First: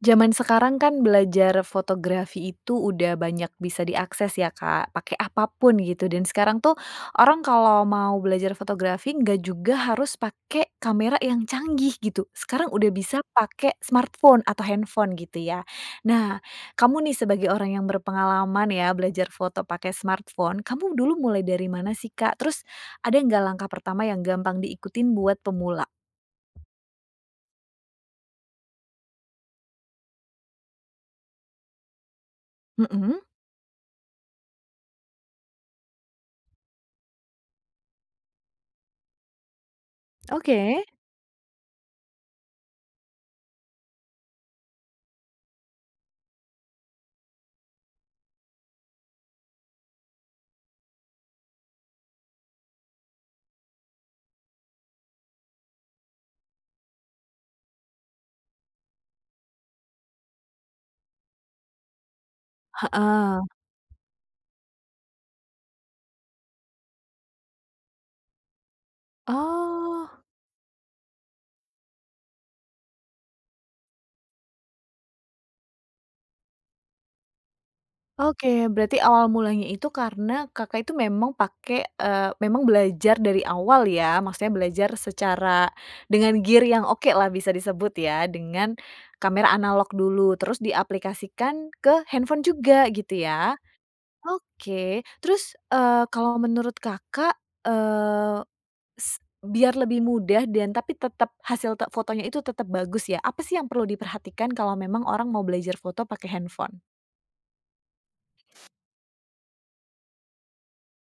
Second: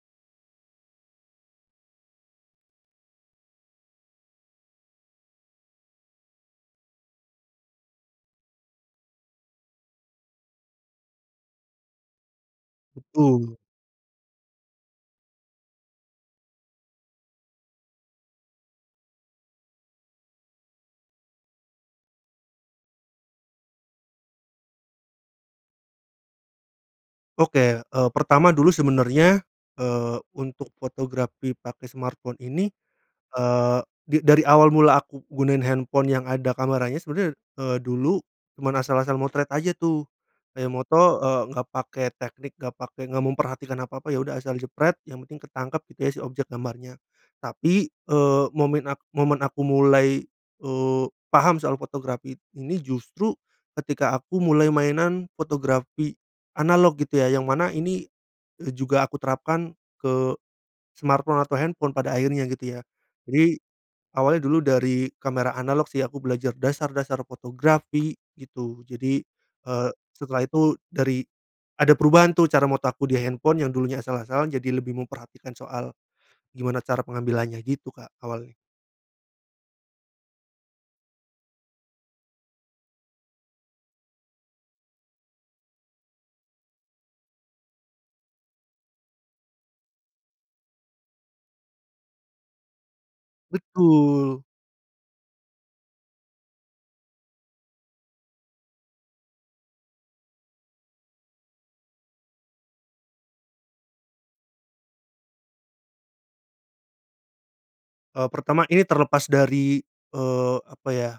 Zaman sekarang kan belajar fotografi itu udah banyak bisa diakses ya, Kak, pake apapun gitu. Dan sekarang tuh, orang kalau mau belajar fotografi nggak juga harus pake kamera yang canggih gitu. Sekarang udah bisa Betul. pake smartphone atau handphone gitu ya. Nah, kamu nih sebagai orang yang berpengalaman ya, belajar foto pake smartphone, kamu dulu mulai dari mana sih, Kak? Terus, ada nggak langkah pertama yang gampang diikutin buat pemula? Oke, eee, pertama dulu sebenarnya, eee, untuk fotografi pake smartphone ini, Mhm. eee, di dari awal mula aku gunain handphone yang ada kameranya, sebener, eee, dulu cuman asal-asal motret aja tuh. Kayak Oke. moto, eee, nggak pake teknik, nggak pake nggak memperhatikan apa-apa, ya udah asal jepret yang penting ketangkep gitu ya si objek gambarnya. Tapi, eee, momen a momen aku mulai, eee, paham soal fotografi ini justru ketika aku mulai mainan fotografi analog gitu ya, yang mana ini, eee, juga aku terapkan ke, smartphone atau handphone pada akhirnya gitu ya. Heeh. Jadi, awalnya dulu dari kamera analog sih, aku belajar dasar-dasar fotografi, gitu. Jadi, eee, Oh. setelah itu dari ada perubahan tuh cara foto aku di handphone yang dulunya asal-asalan jadi lebih memperhatikan soal, gimana cara pengambilannya gitu, Kak, awalnya. Oke, berarti awal mulanya itu karena Kakak itu memang pake, eee memang belajar dari awal ya, maksudnya belajar secara dengan gear yang oke lah bisa disebut ya, dengan kamera analog dulu terus diaplikasikan ke handphone juga gitu ya? Betul. Oke. Terus, eee, kalau menurut Kakak, eee, s biar lebih mudah dan tapi tetep hasil te fotonya itu tetap bagus ya. Apa sih yang perlu diperhatikan kalau memang orang mau belajar foto pake handphone? E pertama ini terlepas dari, eee, apa ya,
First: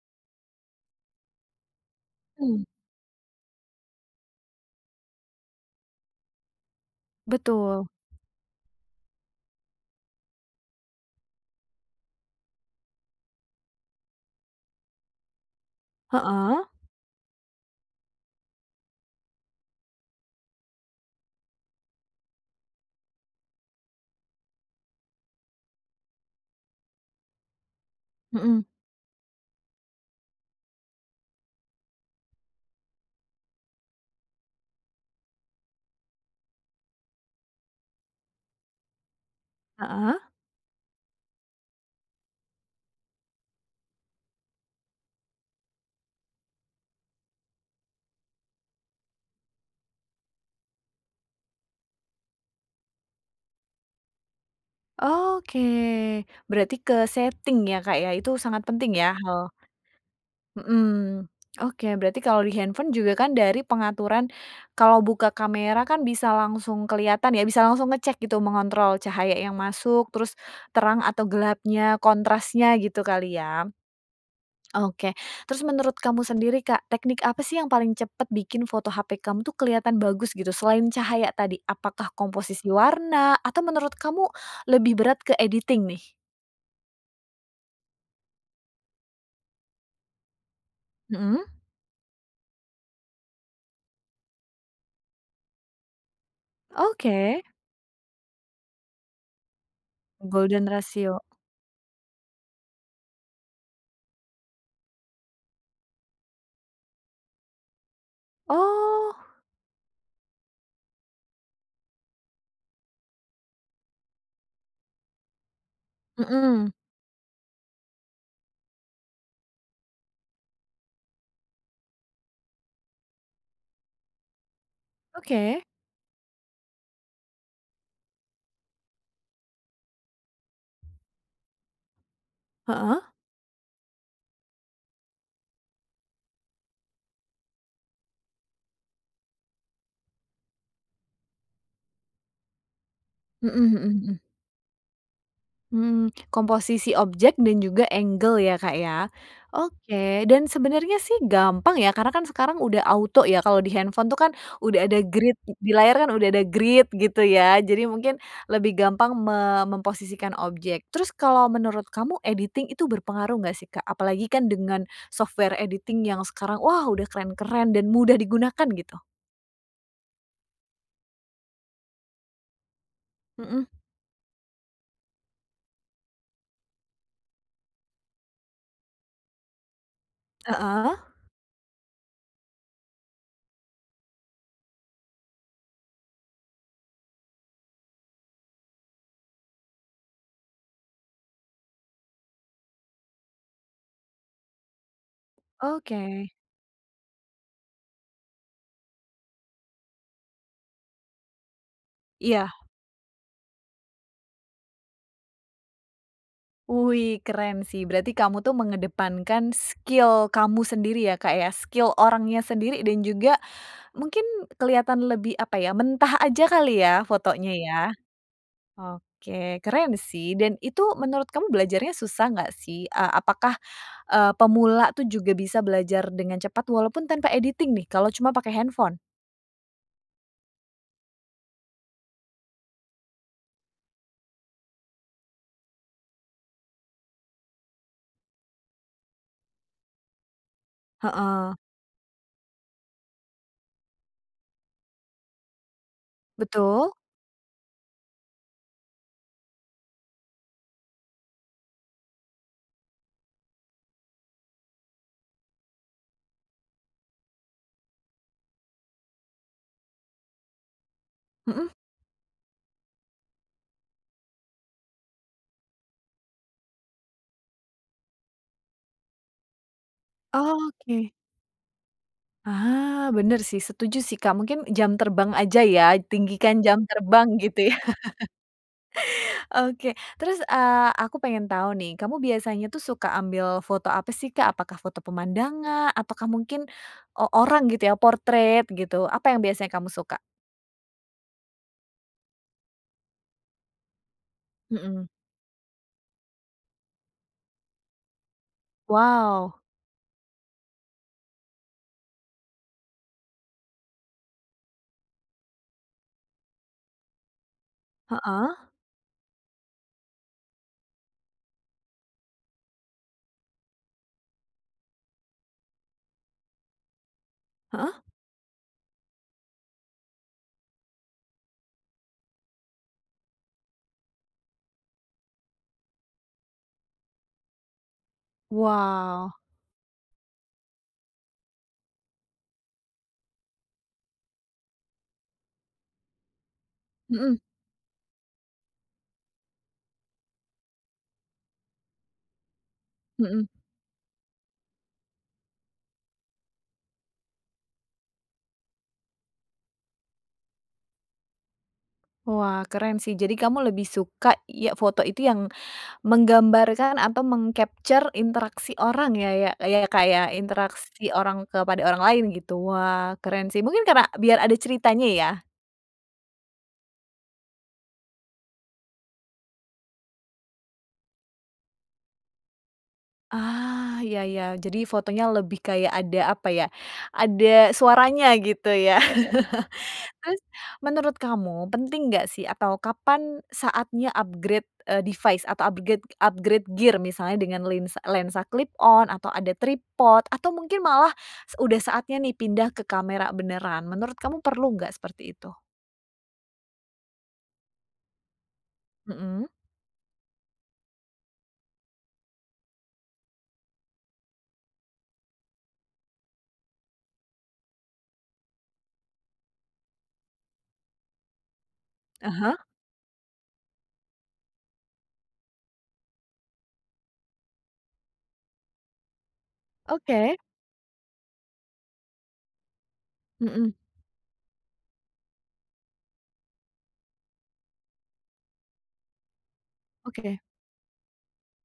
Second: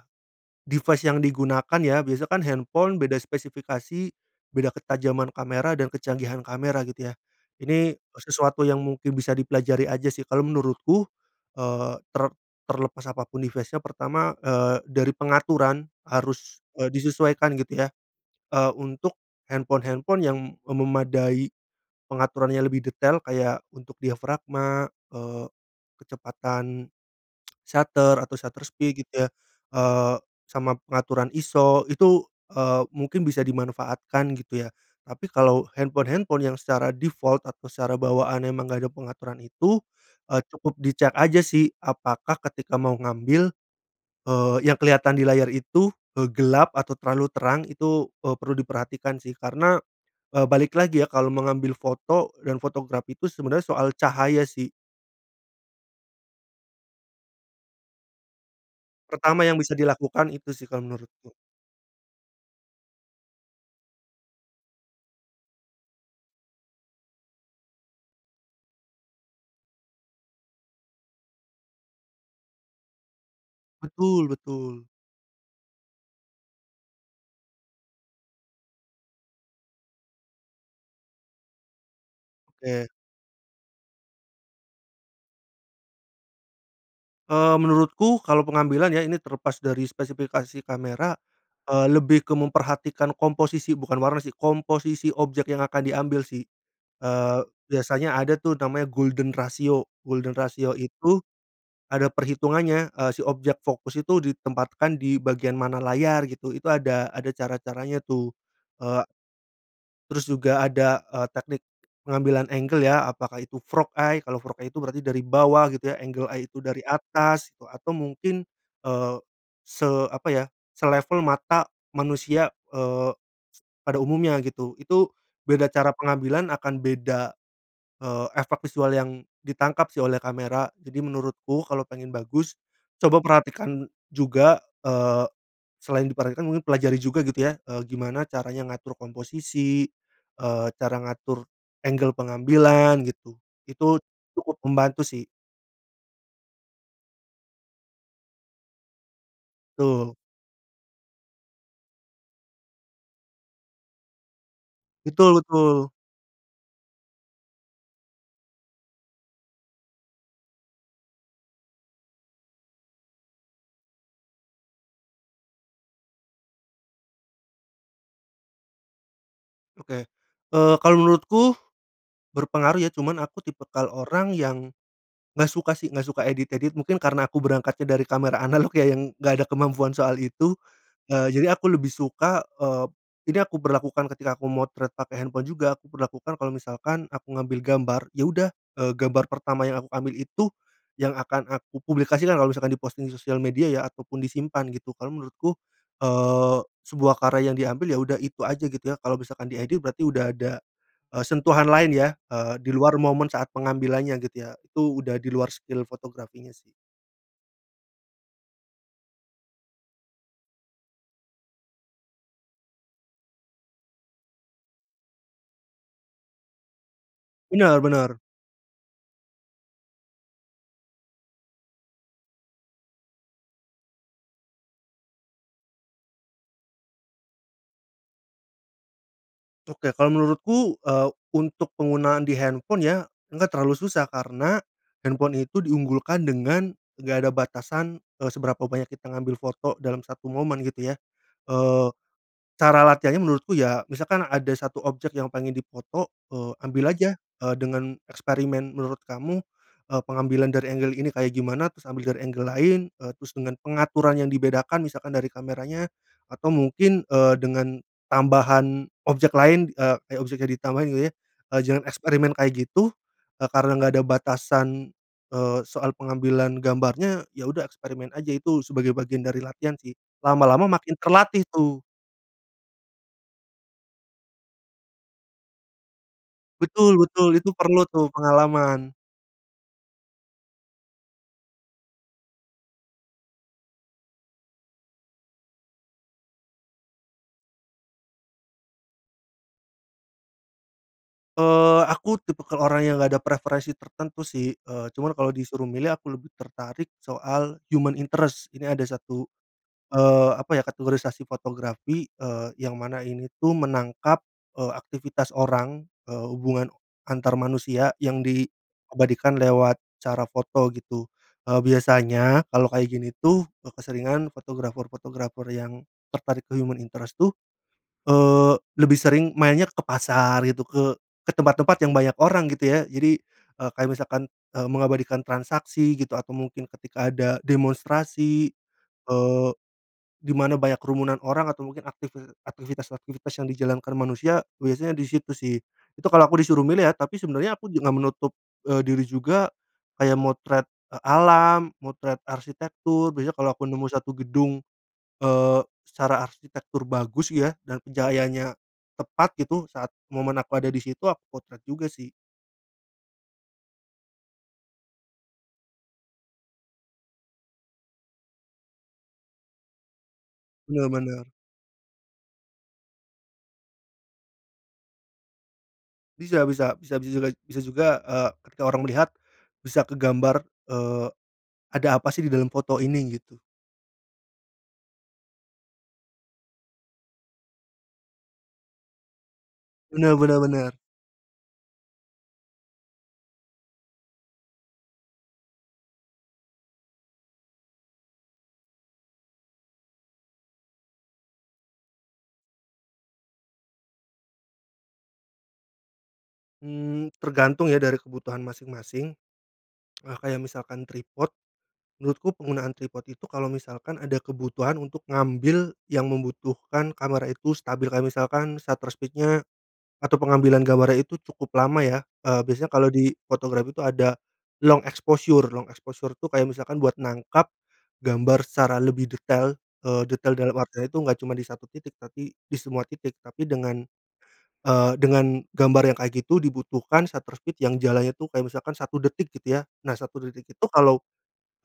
device yang digunakan ya, biasa kan Mhm. handphone beda spesifikasi beda ketajaman kamera dan kecanggihan kamera, gitu ya. Betul. Ini sesuatu yang mungkin bisa dipelajari aja sih kalau menurutku, eee, ter terlepas apapun device-nya, pertama, eee, dari pengaturan harus, Heeh. eee, disesuaikan gitu ya, eee, untuk handphone-handphone yang memadai pengaturannya lebih detail, kayak untuk diafragma, eee, kecepatan shutter atau shutter Mhm. speed gitu ya, eee, sama pengaturan ISO, itu, eee, mungkin bisa dimanfaatkan gitu ya. Tapi kalau handphone-handphone yang secara default atau secara bawaannya emang enggak ada pengaturan itu, Heeh. eee, cukup di cek aja sih apakah ketika mau ngambil, eee, yang kelihatan di layar itu, eee, gelap atau terlalu terang, itu, eee, perlu diperhatikan sih karena, eee, balik lagi ya kalau mengambil foto dan photograph itu sebenarnya soal cahaya sih. Oke, berarti ke setting ya Kak ya, itu sangat penting ya? Pertama Heeh. yang bisa dilakukan itu sih Mhm, kalau menurutku. oke berarti kalau di handphone juga kan dari pengaturan, kalau buka kamera kan bisa langsung kelihatan ya, bisa langsung ngecek gitu mengontrol cahaya yang masuk, terus terang atau gelapnya, kontrasnya, gitu kali ya? Betul betul. Oke, terus menurut kamu sendiri Kak, teknik apa sih yang paling cepat bikin foto HP kamu tuh kelihatan bagus, gitu? Selain cahaya tadi, apakah komposisi Oke. warna atau menurut kamu lebih berat ke editing nih? Eee, menurutku kalau pengambilan ya ini terlepas dari spesifikasi kamera, Mhm. eee, lebih ke memperhatikan komposisi bukan warna sih, komposisi objek yang akan diambil sih, eee, Oke. biasanya ada tuh namanya golden ratio golden Golden ratio itu, ratio. ada perhitungannya, eee, si objek fokus itu ditempatkan di bagian mana layar gitu, itu ada ada cara-caranya tuh, eee Oh. terus juga ada, eee, teknik pengambilan angle ya apakah itu frog eye? Kalau frog eye, itu berarti dari bawah gitu ya, angle eye itu Mhm. dari atas gitu, atau mungkin, eee, se apa ya, selevel mata manusia, eee, pada umumnya, gitu. Itu Oke. beda cara pengambilan akan beda, eee, efek visual yang ditangkap sih oleh kamera, jadi menurutku kalau pengen bagus Heeh. coba perhatikan juga eee, selain diperhatikan mungkin pelajari juga gitu ya, eee, gimana caranya ngatur komposisi, eee, cara ngatur angle pengambilan gitu, Mhm mhm itu mhm. cukup membantu sih. Mmm, komposisi objek dan juga angle ya, Kak, ya, Betul. oke dan sebenarnya sih gampang ya karena kan sekarang udah auto ya kalau di handphone tuh kan udah ada grid, Betul e di betul. layar kan udah ada grid gitu ya, jadi mungkin lebih gampang me memposisikan objek. Terus kalau menurut kamu, editing itu berpengaruh nggak sih Kak? Apalagi kan dengan software editing yang sekarang, wah udah keren-keren dan mudah digunakan gitu. Oke, eee, kalau menurutku, berpengaruh ya cuman aku Mhm. tipikal orang yang nggak suka sih nggak suka edit-edit, mungkin karena aku berangkatnya dari kamera analog ya yang nggak ada kemampuan soal itu, Heeh. eee, jadi aku lebih suka, eee, ini aku berlakukan ketika aku memotret pakai handphone juga, aku berlakukan kalau misalkan aku ngambil gambar, ya udah, eee, gambar pertama yang aku ambil itu yang akan aku publikasikan kalau misalkan di-posting di sosial media ya ataupun disimpan gitu, karena menurutku, Oke. eee, sebuah karya yang diambil ya udah itu aja gitu ya, kalau misalkan diedit berarti udah ada, eee, sentuhan lain ya, Iya. eee, di luar momen saat pengambilannya gitu ya, itu udah di luar skill fotografinya sih. Wuih keren sih, berarti kamu tuh mengedepankan skill kamu sendiri ya, Kak, ya, skill orangnya sendiri dan juga mungkin kelihatan lebih, apa ya, mentah aja kali ya fotonya ya? Benar benar. Oke, keren sih dan itu menurut kamu belajarnya susah nggak sih? E apakah, eee, pemula tuh juga bisa belajar dengan cepat walaupun tanpa editing nih, kalau cuma pakai handphone? Oke. Kalo menurutku, eee, untuk penggunaan di handphone ya, enggak terlalu susah karena, handphone itu diunggulkan dengan nggak ada batasan, eee, seberapa banyak kita ngambil foto dalam satu momen, gitu ya. Heeh. Eee, cara latihannya menurutku ya, misalkan ada 1 objek yang pengen difoto, eee, ambil Betul. aja, eee, dengan eksperimen. Menurut kamu, eee, pengambilan dari angle ini kayak gimana? Terus ambil dari angle lain. Eee, terus dengan pengaturan yang dibedakan, misalkan dari kameranya atau mungkin, eee, dengan tambahan objek lain, eee, kayak objeknya ditambahin gitu ya. Eee, Mhm. jangan eksperimen kayak gitu, karena nggak ada batasan, eee ,soal pengambilan gambarnya, ya udah eksperimen aja. Itu sebagai bagian dari latihan sih, lama-lama makin Oke. terlatih tuh. Ah, benar sih, setuju sih, Kak. Mungkin jam terbang aja ya, tinggikan jam Betul terbang, betul. Itu gitu ya? perlu tuh pengalaman. Oke, terus, eee, aku pengen tau nih, kamu biasanya tuh suka ambil foto apa sih, Kak? Apakah foto pemandangan? Atau kah mungkin o orang gitu ya? Portrait gitu? Apa yang biasanya kamu suka? Eee, aku tipikal orang yang nggak ada preferensi tertentu sih. Eee, Mhm. cuman kalau disuruh milih aku lebih tertarik soal human interest. Ini ada 1, Wow! eee, apa ya? Kategorisasi fotografi, eee, yang mana ini tuh, menangkap, eee, aktivitas orang, eee, hubungan antar manusia yang di Heeh? abadikan lewat cara foto gitu. Eee, biasanya, kalau kayak gini tuh, keseringan fotografer-fotografer yang tertarik ke human interest tuh, Heeh. eee, lebih sering mainnya ke pasar gitu, ke ke tempat-tempat yang banyak orang gitu ya. Jadi, eee, kayak misalkan, eee, mengabadikan transaksi gitu atau mungkin ketika ada demonstrasi, Wow! eee, di mana banyak kerumunan orang atau mungkin aktivi aktivitas-aktivitas yang dijalankan manusia, biasanya di situ sih. Itu kalo aku disuruh milih ya, tapi Mhm. sebenarnya aku juga nggak menutup, eee, diri juga, kayak motret, eee, alam, motret arsitektur biasanya Mhm. kalau aku nemu 1 gedung, eee, secara arsitektur bagus ya, dan pencahayaannya tepat gitu, saat momen aku ada di situ, aku potret juga sih. Wah, keren sih. Jadi kamu lebih suka ya foto itu yang menggambarkan atau meng-capture interaksi orang ya, ya, ya Kak, ya? Benar Interaksi benar. orang kepada orang lain gitu. Wah, keren sih, mungkin karena biar ada ceritanya ya? Bisa bisa. Bisa bisa bisa juga, eee, ketika orang melihat, bisa ke gambar, eee, ada apa sih, di dalam foto ini? Gitu. Ah, iya iya. Jadi fotonya lebih kayak ada, apa ya? Ada suaranya gitu ya? Benar benar Terus benar. menurut kamu, penting nggak sih? Atau kapan saatnya upgrade, eee, device atau upgrade, upgrade gear? Misalnya dengan lens lensa clip on atau ada tripod atau mungkin malah, udah saatnya nih pindah ke kamera beneran? Menurut kamu, perlu nggak seperti itu? Mmm, tergantung ya dari kebutuhan masing-masing. Mhm? Eee, kayak misalkan tripod, menurutku penggunaan tripod itu kalau misalkan ada kebutuhan untuk ngambil yang membutuhkan kamera itu stabil. Kayak misalkan shutter speed-nya atau pengambilan gambarnya itu cukup lama ya, Ah eee, hah? biasanya kalau di fotografi itu ada long exposure. Long exposure tuh kayak misalkan buat nangkep gambar secara lebih detail, eee, detail Oke. dalam artian itu enggak cuma di 1 titik tapi di semua titik, tapi Mhm. dengan, eee, dengan gambar yang kayak gitu dibutuhkan shutter speed yang jalannya itu kayak misalkan 1 detik, gitu ya. Nah, 1 Oke. detik itu kalau,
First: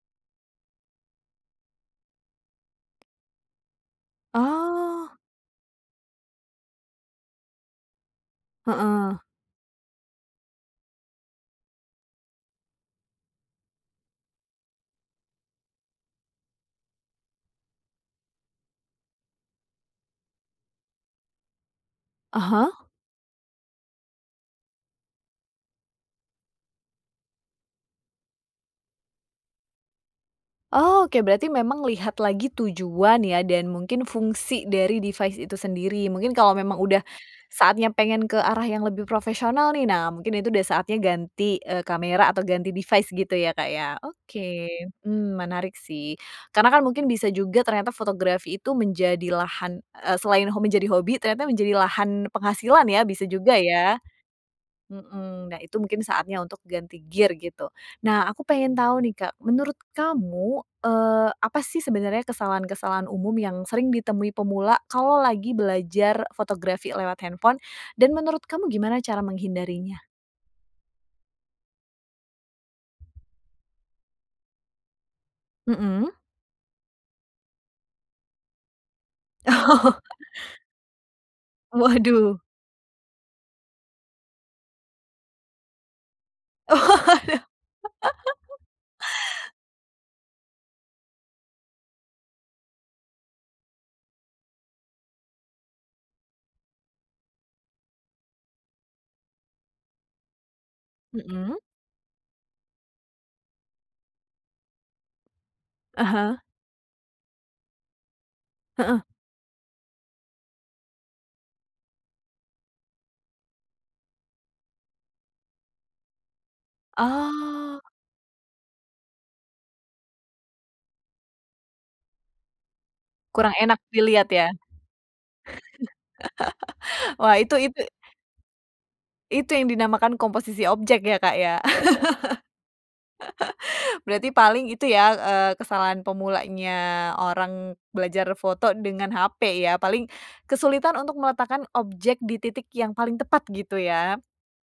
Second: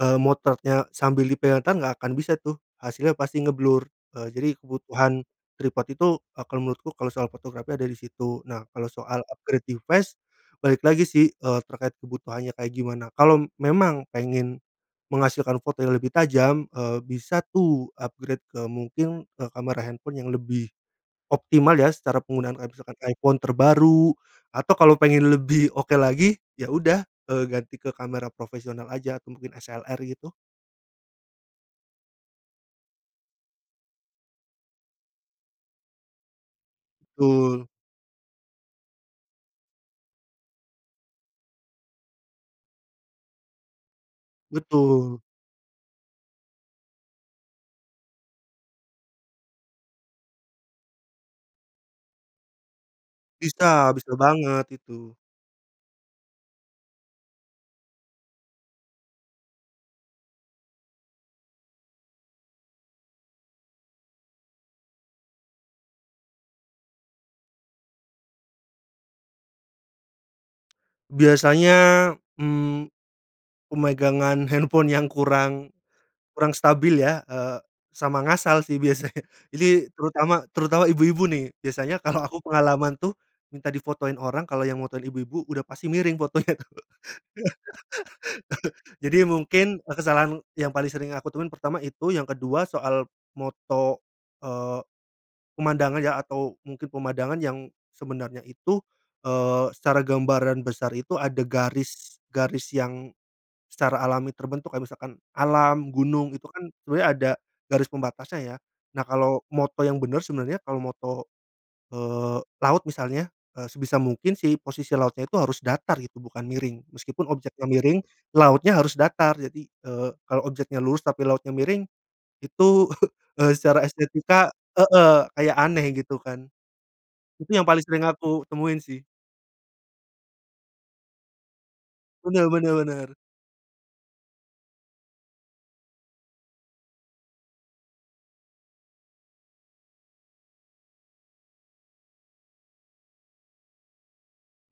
eee, motretnya sambil di pegang tangan, nggak akan bisa tuh, hasilnya pasti ngeblur. Eee, jadi Oh. kebutuhan tripod itu akan menurutku kalau soal fotografi ada di situ. Nah, kalau Heeh. soal upgrade device, balik lagi sih, eee, terkait kebutuhannya kayak gimana? Kalau memang pengen menghasilkan foto yang lebih tajam, eee, bisa tuh upgrade ke mungkin, eee, kamera handphone yang lebih optimal ya secara Ah, penggunaan. Kaya hah? misalkan iPhone terbaru, atau kalau pengen lebih oke lagi? Ya udah, eee, ganti ke kamera profesional aja atau mungkin SLR gitu. Oh oke. Berarti memang lihat lagi tujuan ya dan mungkin fungsi dari device itu sendiri. Mungkin kalau memang udah Betul. saatnya pengen ke arah yang lebih profesional nih, nah mungkin itu udah saatnya ganti, eee, kamera atau ganti device gitu ya, Kak, ya? Oke, Betul. mmm, menarik sih karena kan mungkin bisa juga ternyata fotografi itu menjadi lahan, eee, selain hom menjadi hobi, ternyata menjadi lahan penghasilan ya bisa juga Bisa. ya? Bisa banget itu. Heeh. Nah, itu mungkin saatnya untuk ganti gear gitu. Nah, aku pengen tahu nih, Kak. Menurut kamu, eee, apa sih sebenarnya kesalahan-kesalahan umum yang sering ditemui pemula, kalau lagi belajar fotografi lewat handphone? Dan menurut kamu, gimana cara menghindarinya? Biasanya, mmm, pemegangan handphone yang kurang, Mhm? kurang stabil ya, eee, sama ngasal sih biasanya. Jadi terutama, terutama ibu-ibu nih, biasanya kalo Waduh! aku pengalaman tuh, minta difotoin orang, kalau yang motoin ibu-ibu udah pasti miring fotonya. Jadi mungkin kesalahan yang paling sering aku temuin, pertama itu. Yang kedua soal foto, eee, pemandangan ya, atau mungkin pemandangan yang sebenarnya itu, eee, secara gambaran besar itu ada Mhm? garis, garis yang secara alami terbentuk. Kayak misalkan alam, gunung, Aha? itu kan sebenarnya ada garis pembatasnya ya. Heeh. Nah, kalau foto yang benar sebenarnya, kalau foto, eee, laut misalnya, eee, sebisa mungkin sih, posisi lautnya itu harus datar gitu, bukan miring. Meskipun objeknya Oh. miring, lautnya harus datar. Jadi, eee, kalau objeknya lurus tapi lautnya miring, itu, eee, Kurang enak secara dilihat ya? estetika heeh. Kayak aneh gitu kan. Wah Itu itu yang itu paling sering aku temuin sih. itu yang dinamakan komposisi objek ya, Kak, ya? Benar benar benar. Berarti paling itu ya, eee, kesalahan pemulanya orang belajar foto dengan HP ya. Paling kesulitan untuk meletakkan objek di titik yang paling tepat, gitu ya.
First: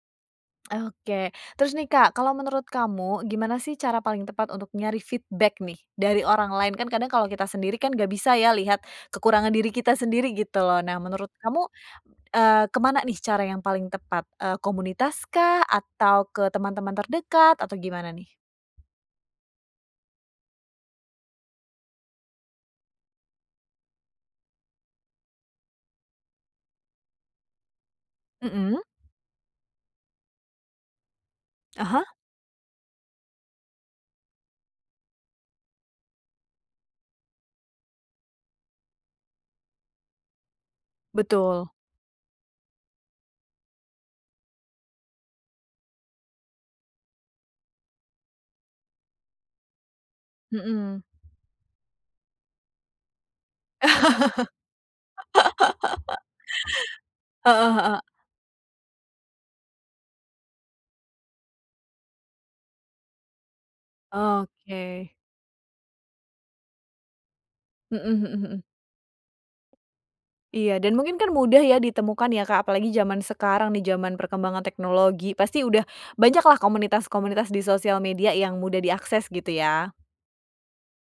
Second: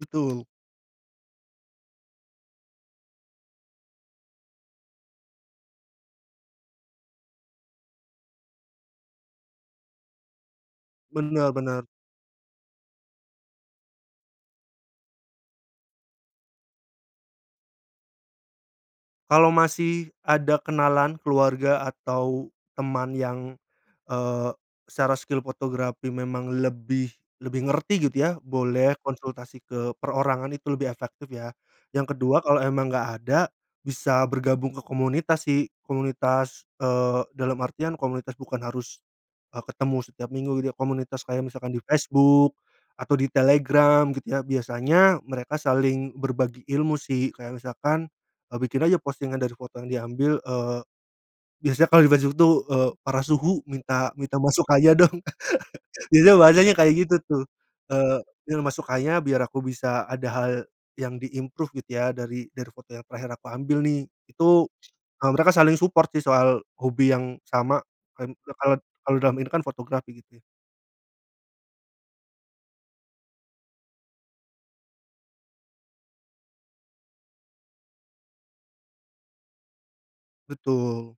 Betul. Oke, terus nih, Kak, kalau menurut kamu, gimana sih, cara paling tepat untuk nyari feedback nih dari orang lain? Kan kadang kalau kita sendiri kan, nggak bisa ya lihat kekurangan diri kita sendiri gitu loh. Nah, menurut Benar kamu, benar. eee, ke mana nih cara yang paling tepat? Eee, komunitas kah? Atau ke teman-teman terdekat? Atau gimana nih? Kalo masih ada kenalan, keluarga, atau teman yang, eee, secara skill fotografi memang lebih, lebih ngerti gitu ya, Mhm? boleh konsultasi ke perorangan itu lebih efektif ya. Ah, hah? Yang kedua, kalo emang nggak ada, bisa bergabung ke komunitas sih. Komunitas, eee, dalam artian, komunitas bukan harus, eee, ketemu setiap minggu gitu ya, komunitas kayak Betul. misalkan di Facebook atau di Telegram, gitu ya. Biasanya mereka saling berbagi ilmu sih. Kayak misalkan, eee, bikin aja postingan dari foto yang diambil, eee, Mhm. biasanya kalau di Facebook tuh, eee, "Para suhu, minta minta masukkannya dong," biasanya bahasanya kayak gitu tuh. Heeh heeh. Eee, iya masukkannya biar aku bisa, ada hal yang di-improve gitu ya, dari, dari foto yang terakhir aku ambil nih. Itu, Oke. eee, mereka saling support sih soal hobi yang sama, Mhm kayak mhm misalkan mhm. kal kalau dalam ini kan fotografi gitu ya. Iya, dan mungkin kan mudah ya ditemukan ya, Kak, apalagi zaman sekarang, di zaman perkembangan teknologi. Pasti udah banyaklah komunitas-komunitas di sosial media yang mudah diakses gitu ya? Betul.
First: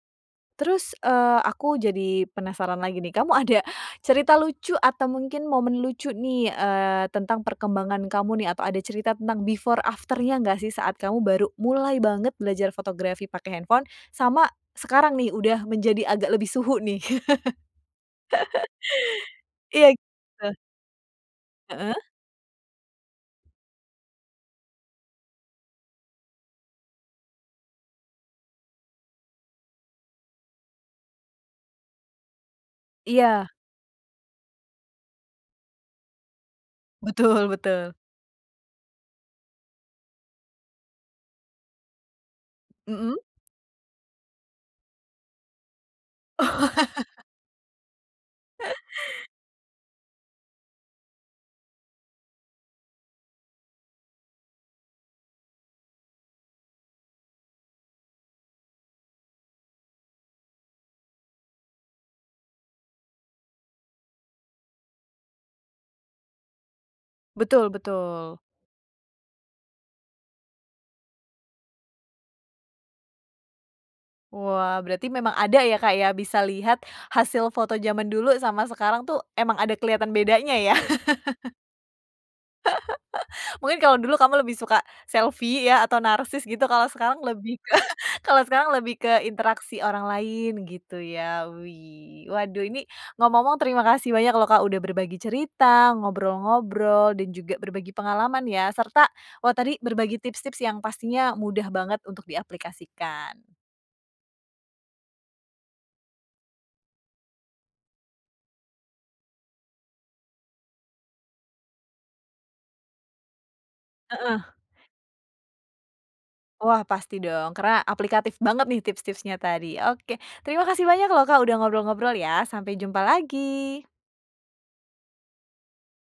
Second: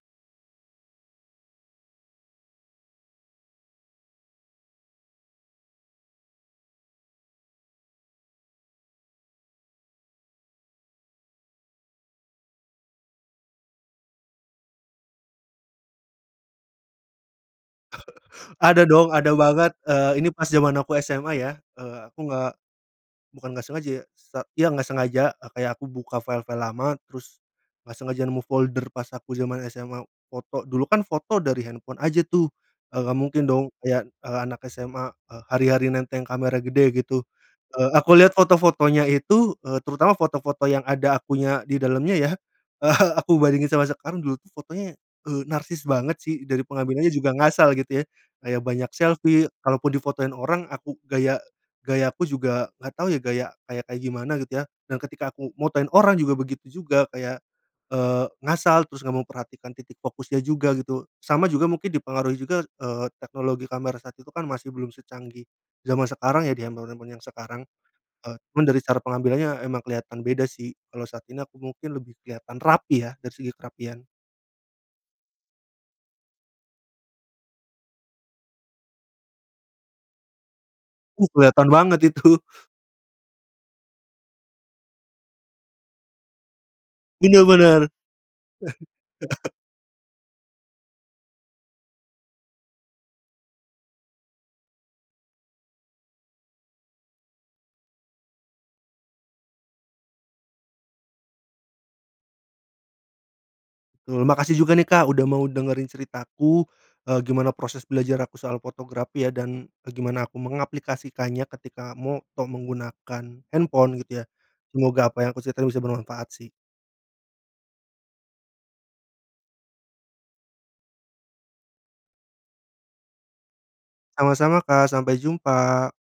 Terus, eee, aku jadi penasaran lagi nih, kamu ada cerita lucu atau mungkin momen lucu nih, eee, tentang perkembangan kamu nih? Atau ada cerita tentang before after-nya enggak sih saat kamu baru mulai banget belajar fotografi pakai handphone, sama sekarang nih udah menjadi agak lebih suhu nih? Ada dong, ada banget, Iya, eee, ini pas gitu. zaman aku SMA ya, Heeh. eee, aku nggak bukan nggak sengaja ya, sa iya, nggak sengaja, e kayak aku buka file-file lama terus nggak sengaja nemu folder pas aku zaman SMA foto, dulu kan foto dari handphone aja tuh, e nggak mungkin Iya. dong ya, e anak SMA, e hari-hari nenteng kamera gede gitu, Betul e betul. aku lihat foto-fotonya itu, eee, terutama foto-foto yang ada akunya di dalamnya ya, Mhm. aku bandingin sama sekarang, dulu tuh fotonya, eee, narsis banget sih dari pengambilannya juga ngasal gitu ya. Kayak banyak selfie, kalaupun difotoin orang, aku gaya gayaku juga nggak tahu ya gaya kayak gimana gitu ya, dan ketika aku motoin orang juga begitu juga kayak, eee, ngasal terus nggak memperhatikan titik fokusnya juga, gitu. Sama juga mungkin dipengaruhi juga, eee, teknologi kamera saat itu kan masih belum secanggih zaman sekarang ya, di handphone-handphone yang sekarang, Betul e betul. cuman dari cara pengambilannya emang kelihatan beda sih, kalau saat ini aku mungkin lebih kelihatan rapi ya, dari segi kerapian. Wah, berarti memang ada ya Kak ya, bisa lihat hasil foto zaman dulu sama sekarang tuh emang ada kelihatan bedanya ya. Uh, kelihatan banget itu. Mungkin kalau dulu kamu lebih suka selfie ya atau narsis gitu, kalau sekarang Bener lebih ke bener. kalau sekarang lebih ke interaksi orang lain gitu ya, wih. Waduh ini, ngomong-ngomong terima kasih banyak loh Kak, udah berbagi cerita, ngobrol-ngobrol, dan juga berbagi pengalaman ya, serta wah tadi berbagi tips-tips yang pastinya mudah banget untuk diaplikasikan. Betul, makasih juga nih Kak, udah mau dengerin ceritaku, e gimana proses belajar aku soal fotografi ya dan, e gimana aku mengaplikasikannya ketika moto menggunakan handphone gitu ya, Heeh. semoga apa yang aku ceritain bisa bermanfaat sih. Wah pasti dong, karena aplikatif banget nih tips-tipsnya tadi. Oke, terima kasih banyak loh Kak, udah ngobrol-ngobrol ya, sampai jumpa lagi. Sama-sama Kak, sampai jumpa.